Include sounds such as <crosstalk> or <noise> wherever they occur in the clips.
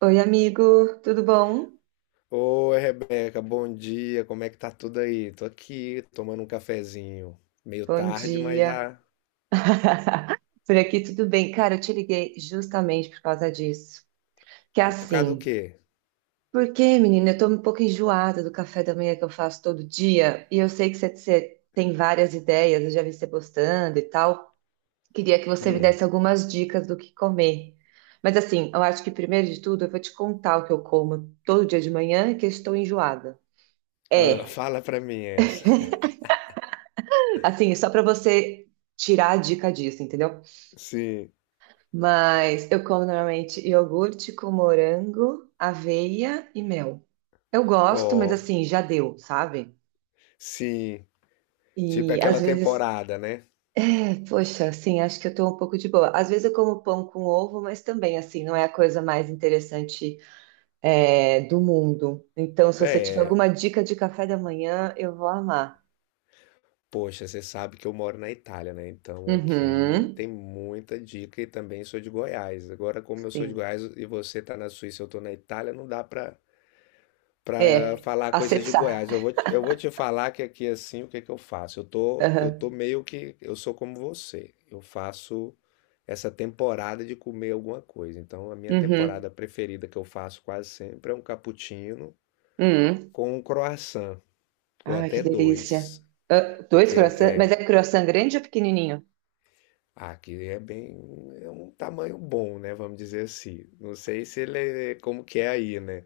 Oi, amigo, tudo bom? Oi, Rebeca, bom dia. Como é que tá tudo aí? Tô aqui tomando um cafezinho. Meio Bom tarde, mas dia. já. <laughs> Por aqui tudo bem. Cara, eu te liguei justamente por causa disso. Que é Por causa do assim, quê? porque, menina, eu tô um pouco enjoada do café da manhã que eu faço todo dia e eu sei que você tem várias ideias, eu já vi você postando e tal. Queria que você me Hum. desse algumas dicas do que comer. Mas assim, eu acho que primeiro de tudo eu vou te contar o que eu como todo dia de manhã, que eu estou enjoada. Ah, <laughs> É, fala pra mim essa. <laughs> assim, só para você tirar a dica disso, entendeu? Sim, Mas eu como normalmente iogurte com morango, aveia e mel. Eu gosto, mas ó, assim, já deu, sabe? sim. Tipo é E às aquela vezes, temporada, né? é, poxa, assim, acho que eu tô um pouco de boa. Às vezes eu como pão com ovo, mas também, assim, não é a coisa mais interessante, é, do mundo. Então, se você tiver É, alguma dica de café da manhã, eu vou amar. poxa, você sabe que eu moro na Itália, né? Então aqui Uhum, tem muita dica e também sou de Goiás. Agora, como eu sou de sim. Goiás e você tá na Suíça, e eu tô na Itália, não dá pra para É, falar coisas de acessar. Goiás. Eu vou te falar que aqui assim, o que que eu faço? Eu <laughs> tô, eu tô Aham. meio que, eu sou como você. Eu faço essa temporada de comer alguma coisa. Então, a minha Uhum. temporada preferida que eu faço quase sempre é um cappuccino Uhum. com um croissant, ou Ai, que até delícia. dois, Ah, dois porque croissants, mas é. é croissant grande ou pequenininho? Aqui é bem, é um tamanho bom, né? Vamos dizer assim. Não sei se ele é como que é aí, né?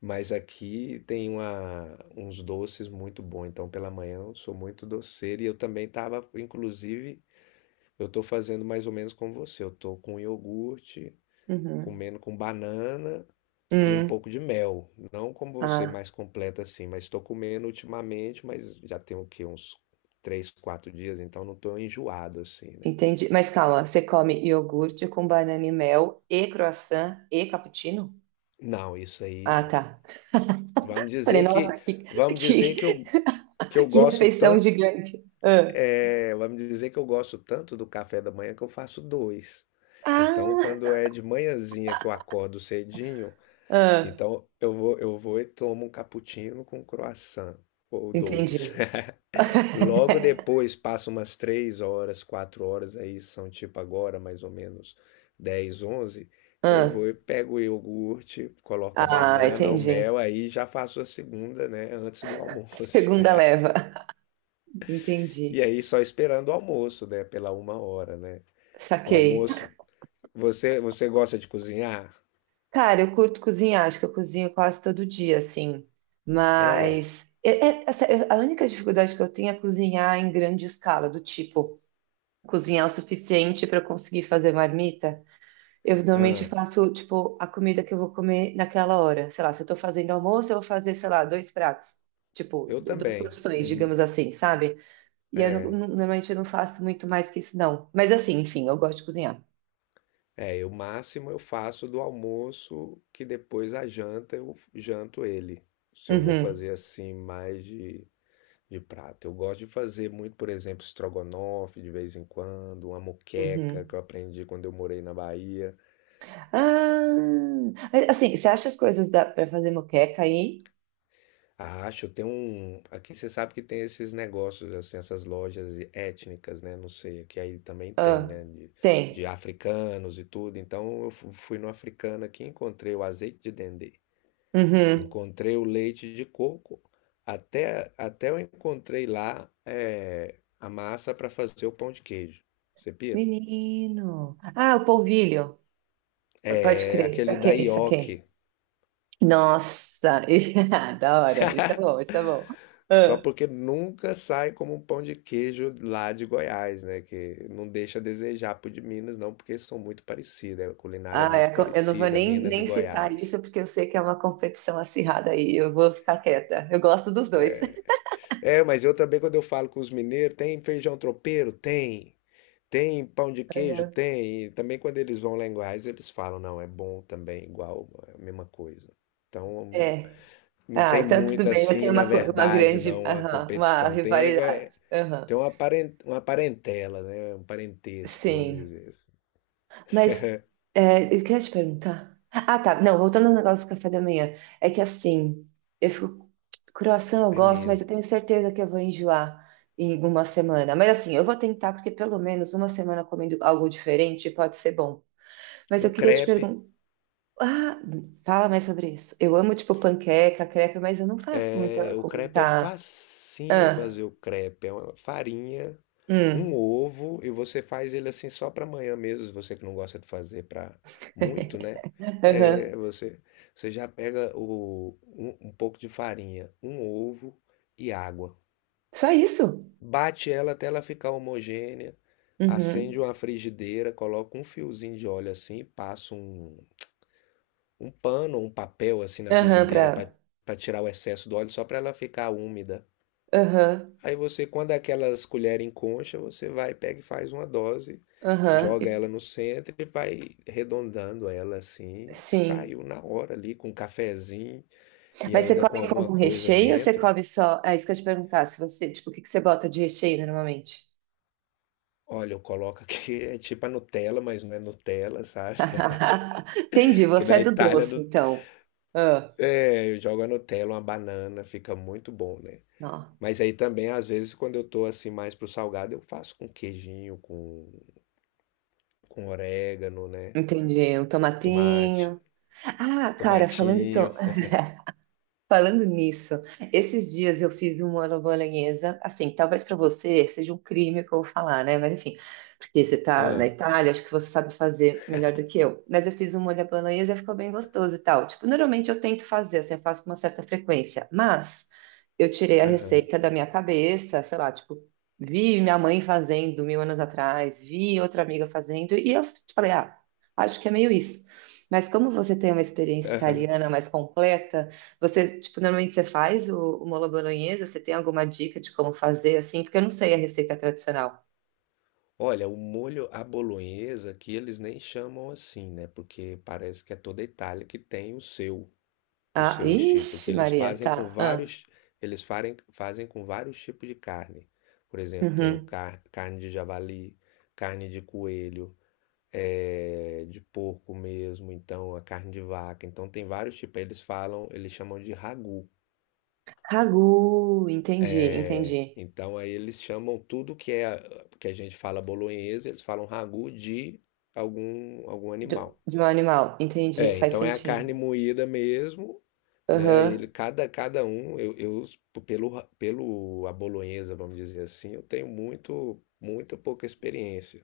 Mas aqui tem uma, uns doces muito bons. Então, pela manhã eu sou muito doceiro. E eu também estava, inclusive, eu estou fazendo mais ou menos como você. Eu estou com iogurte, Uhum. comendo com banana e um Hum, pouco de mel. Não como você, ah, mais completa assim. Mas estou comendo ultimamente, mas já tem o quê? Uns três, quatro dias. Então, não estou enjoado assim, né? entendi. Mas calma, você come iogurte com banana e mel e croissant e cappuccino? Não, isso aí Ah, não. tá. Vamos Falei, dizer que, nossa, vamos dizer que que, que eu que gosto refeição tanto. gigante. É, ela me dizer que eu gosto tanto do café da manhã que eu faço dois. Então, quando ah, é de manhãzinha que eu acordo cedinho, ah, então eu vou e tomo um cappuccino com croissant, ou dois. entendi. <laughs> Logo <laughs> depois, passa umas três horas, quatro horas, aí são tipo agora, mais ou menos 10, 11. Eu Ah, vou e pego o iogurte, coloco a ah, banana, o mel, entendi. aí já faço a segunda, né, antes do A almoço. segunda <laughs> leva. E Entendi. aí só esperando o almoço, né, pela uma hora, né? O Saquei. almoço. Você gosta de cozinhar? Cara, eu curto cozinhar, acho que eu cozinho quase todo dia, assim. É. Mas a única dificuldade que eu tenho é cozinhar em grande escala, do tipo, cozinhar o suficiente para eu conseguir fazer marmita. Eu normalmente Ah, faço, tipo, a comida que eu vou comer naquela hora. Sei lá, se eu tô fazendo almoço, eu vou fazer, sei lá, dois pratos. Tipo, eu duas também. porções, Hum. digamos assim, sabe? E eu, É. Normalmente eu não faço muito mais que isso, não. Mas assim, enfim, eu gosto de cozinhar. É, eu máximo eu faço do almoço que depois a janta eu janto ele. Se eu vou Uhum, fazer assim mais de prato. Eu gosto de fazer muito, por exemplo, estrogonofe de vez em quando, uma moqueca uhum. que eu aprendi quando eu morei na Bahia. Ah, mas, assim, você acha as coisas da, pra fazer moqueca aí? Acho, tem um. Aqui você sabe que tem esses negócios, assim, essas lojas étnicas, né? Não sei, que aí também tem, Ah, né? De tem. africanos e tudo. Então eu fui no africano aqui, encontrei o azeite de dendê, Uhum. encontrei o leite de coco, até eu encontrei lá é, a massa para fazer o pão de queijo. Você pira? Menino. Ah, o polvilho. Pode É, crer. aquele da Saquei, saquei. ioki. Nossa, <laughs> ah, da hora. Isso é bom, isso é bom. Só Ah, porque nunca sai como um pão de queijo lá de Goiás, né? Que não deixa a desejar pro de Minas, não, porque são muito parecidos, né, a culinária é ah, muito eu não vou parecida, nem, Minas e nem citar Goiás. isso porque eu sei que é uma competição acirrada aí. Eu vou ficar quieta. Eu gosto dos dois. <laughs> É, mas eu também, quando eu falo com os mineiros, tem feijão tropeiro? Tem. Tem pão de queijo? Tem. E também quando eles vão lá em Goiás, eles falam, não, é bom também, igual, é a mesma coisa. Então, É. não Ah, tem então tudo muito bem. Eu assim, tenho na uma, uma verdade, grande, não, a aham, uma competição. Tem é, rivalidade. Aham. tem uma uma parentela, né? Um parentesco, vamos Sim. dizer assim. Mas é, eu queria te perguntar. Ah, tá. Não, voltando ao negócio do café da manhã. É que assim, eu fico. Croissant eu É gosto, mas eu mesmo. tenho certeza que eu vou enjoar em uma semana. Mas assim, eu vou tentar, porque pelo menos uma semana comendo algo diferente pode ser bom. Mas eu Um queria te crepe. perguntar. Ah, fala mais sobre isso. Eu amo, tipo, panqueca, crepe, mas eu não faço com É... muita. O Com crepe é muita... facinho Ah, fazer o crepe. É uma farinha, um hum, ovo, e você faz ele assim só para amanhã mesmo, se você que não gosta de fazer para muito, né? <laughs> aham. É, você já pega um pouco de farinha, um ovo e água. Só isso? Bate ela até ela ficar homogênea. Acende Uhum. uma frigideira, coloca um fiozinho de óleo assim, passa um pano, um papel assim na Aham, pra. frigideira para tirar o excesso do óleo só para ela ficar úmida. Aham, Aí você, quando aquelas colheres em concha, você vai, pega e faz uma dose, aham. joga ela no centro e vai arredondando ela assim. Sim. Saiu na hora ali com um cafezinho e Mas você ainda com come com alguma algum coisa recheio ou você dentro. come só? É isso que eu te perguntar, se você, tipo, o que que você bota de recheio normalmente? Olha, eu coloco aqui, <laughs> é tipo a Nutella, mas não é Nutella, sabe? <laughs> <laughs> Entendi, Que você da é do Itália, doce, então. Ah, é, eu jogo a Nutella, uma banana, fica muito bom, né? ó, Mas aí também, às vezes, quando eu tô assim mais pro salgado, eu faço com queijinho, com orégano, né? entendi. Um Tomate, tomatinho. Ah, cara, falando tomatinho. então falando nisso, esses dias eu fiz uma bolonhesa, assim, talvez para você seja um crime o que eu vou falar, né? Mas enfim, porque você tá na Ah, Itália, acho que você sabe fazer melhor do que eu. Mas eu fiz um molho à bolonhesa e ficou bem gostoso e tal. Tipo, normalmente eu tento fazer, assim, eu faço com uma certa frequência, mas eu tirei a aham, receita da minha cabeça, sei lá, tipo, vi minha mãe fazendo mil anos atrás, vi outra amiga fazendo, e eu falei, ah, acho que é meio isso. Mas como você tem uma experiência aham. italiana mais completa, você, tipo, normalmente você faz o molho bolonhesa? Você tem alguma dica de como fazer assim? Porque eu não sei a receita tradicional. Olha, o molho à bolonhesa que eles nem chamam assim, né? Porque parece que é toda a Itália que tem o Ah, seu estilo, porque ixi, eles Maria, fazem tá. com Ah, vários, fazem com vários tipos de carne. Por exemplo, tem o uhum. Carne de javali, carne de coelho, é, de porco mesmo, então a carne de vaca. Então tem vários tipos. Aí eles falam, eles chamam de ragu. Ragu, entendi, É, entendi. então aí eles chamam tudo que é que a gente fala bolonhesa, eles falam ragu de algum animal. De, um animal, entendi, É, faz então é a carne sentido. moída mesmo, né? E Aham, ele cada um eu pelo a bolonhesa, vamos dizer assim, eu tenho muito pouca experiência.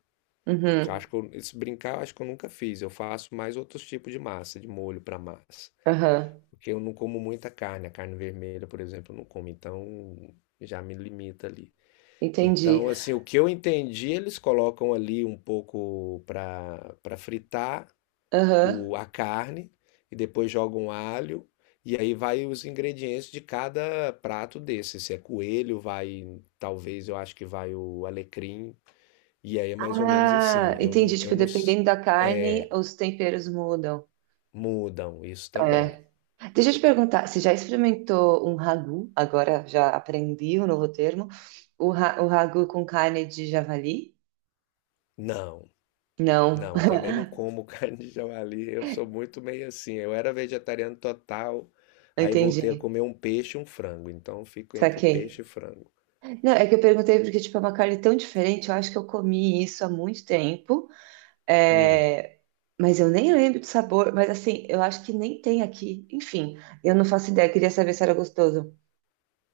Eu uhum, acho que eu, se brincar, eu acho que eu nunca fiz. Eu faço mais outros tipos de massa, de molho para massa. aham, Porque eu não como muita carne, a carne vermelha, por exemplo, eu não como, então já me limita ali. entendi. Então, assim, o que eu entendi, eles colocam ali um pouco para fritar Aham. a carne e depois jogam alho e aí vai os ingredientes de cada prato desse. Se é coelho, vai, talvez eu acho que vai o alecrim. E aí é mais ou menos assim. Ah, entendi. Eu Tipo, não, dependendo da carne, os temperos mudam. Mudam, isso também. É. Deixa eu te perguntar, você já experimentou um ragu? Agora já aprendi um novo termo. O, o ragu com carne de javali? Não, Não, não, também não como <laughs> carne de javali. Eu sou muito meio assim. Eu era vegetariano total, <laughs> aí voltei a entendi. comer um peixe e um frango. Então fico entre Saquei. peixe e frango. Não, é que eu perguntei porque, tipo, é uma carne tão diferente. Eu acho que eu comi isso há muito tempo. Hum, É, mas eu nem lembro do sabor. Mas, assim, eu acho que nem tem aqui. Enfim, eu não faço ideia. Queria saber se era gostoso.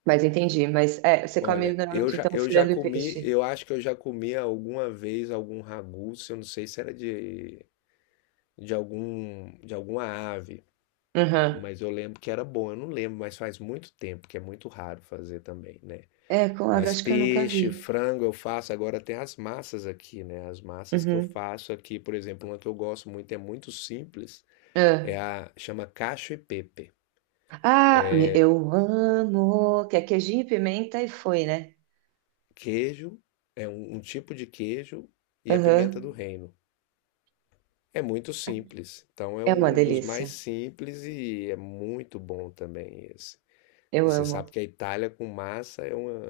Mas entendi. Mas, é, você come olha, normalmente, então, eu já frango e comi, peixe. eu acho que eu já comi alguma vez algum ragu, se eu não sei se era de algum, de alguma ave. Uhum. Mas eu lembro que era bom, eu não lembro, mas faz muito tempo, que é muito raro fazer também, né? É, com ave, Mas acho que eu nunca vi. peixe, frango eu faço. Agora tem as massas aqui, né? As massas que eu Uhum. faço aqui, por exemplo, uma que eu gosto muito, é muito simples, Ah, é a chama cacho e pepe. ah, eu amo. Que é queijinho, pimenta e foi, né? Queijo é um tipo de queijo e a pimenta do Aham. reino. É muito simples. Então é É uma um dos mais delícia. simples e é muito bom também esse. Eu E você amo. sabe que a Itália com massa é uma.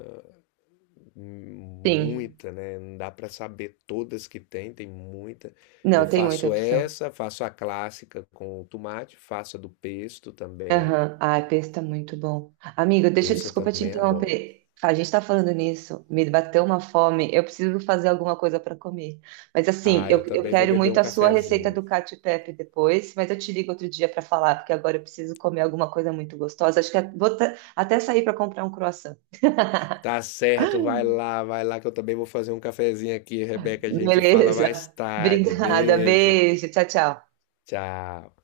Sim. Muita, né? Não dá para saber todas que tem, tem muita. Não, Eu tem muita faço opção. essa, faço a clássica com o tomate, faço a do pesto também. Aham. Ai, pesto é muito bom. Amigo, deixa, Pesto eu desculpa te também adoro. interromper. A gente tá falando nisso, me bateu uma fome, eu preciso fazer alguma coisa para comer. Mas assim, Ah, eu, eu eu também vou quero beber muito um a sua receita cafezinho. do Cacio e Pepe depois, mas eu te ligo outro dia para falar, porque agora eu preciso comer alguma coisa muito gostosa. Acho que é, vou até sair para comprar um croissant. Tá certo, vai lá que eu também vou fazer um cafezinho aqui, Rebeca. A gente fala mais Beleza. <laughs> tarde. Obrigada. Beijo, Beijo. Tchau, tchau. tchau.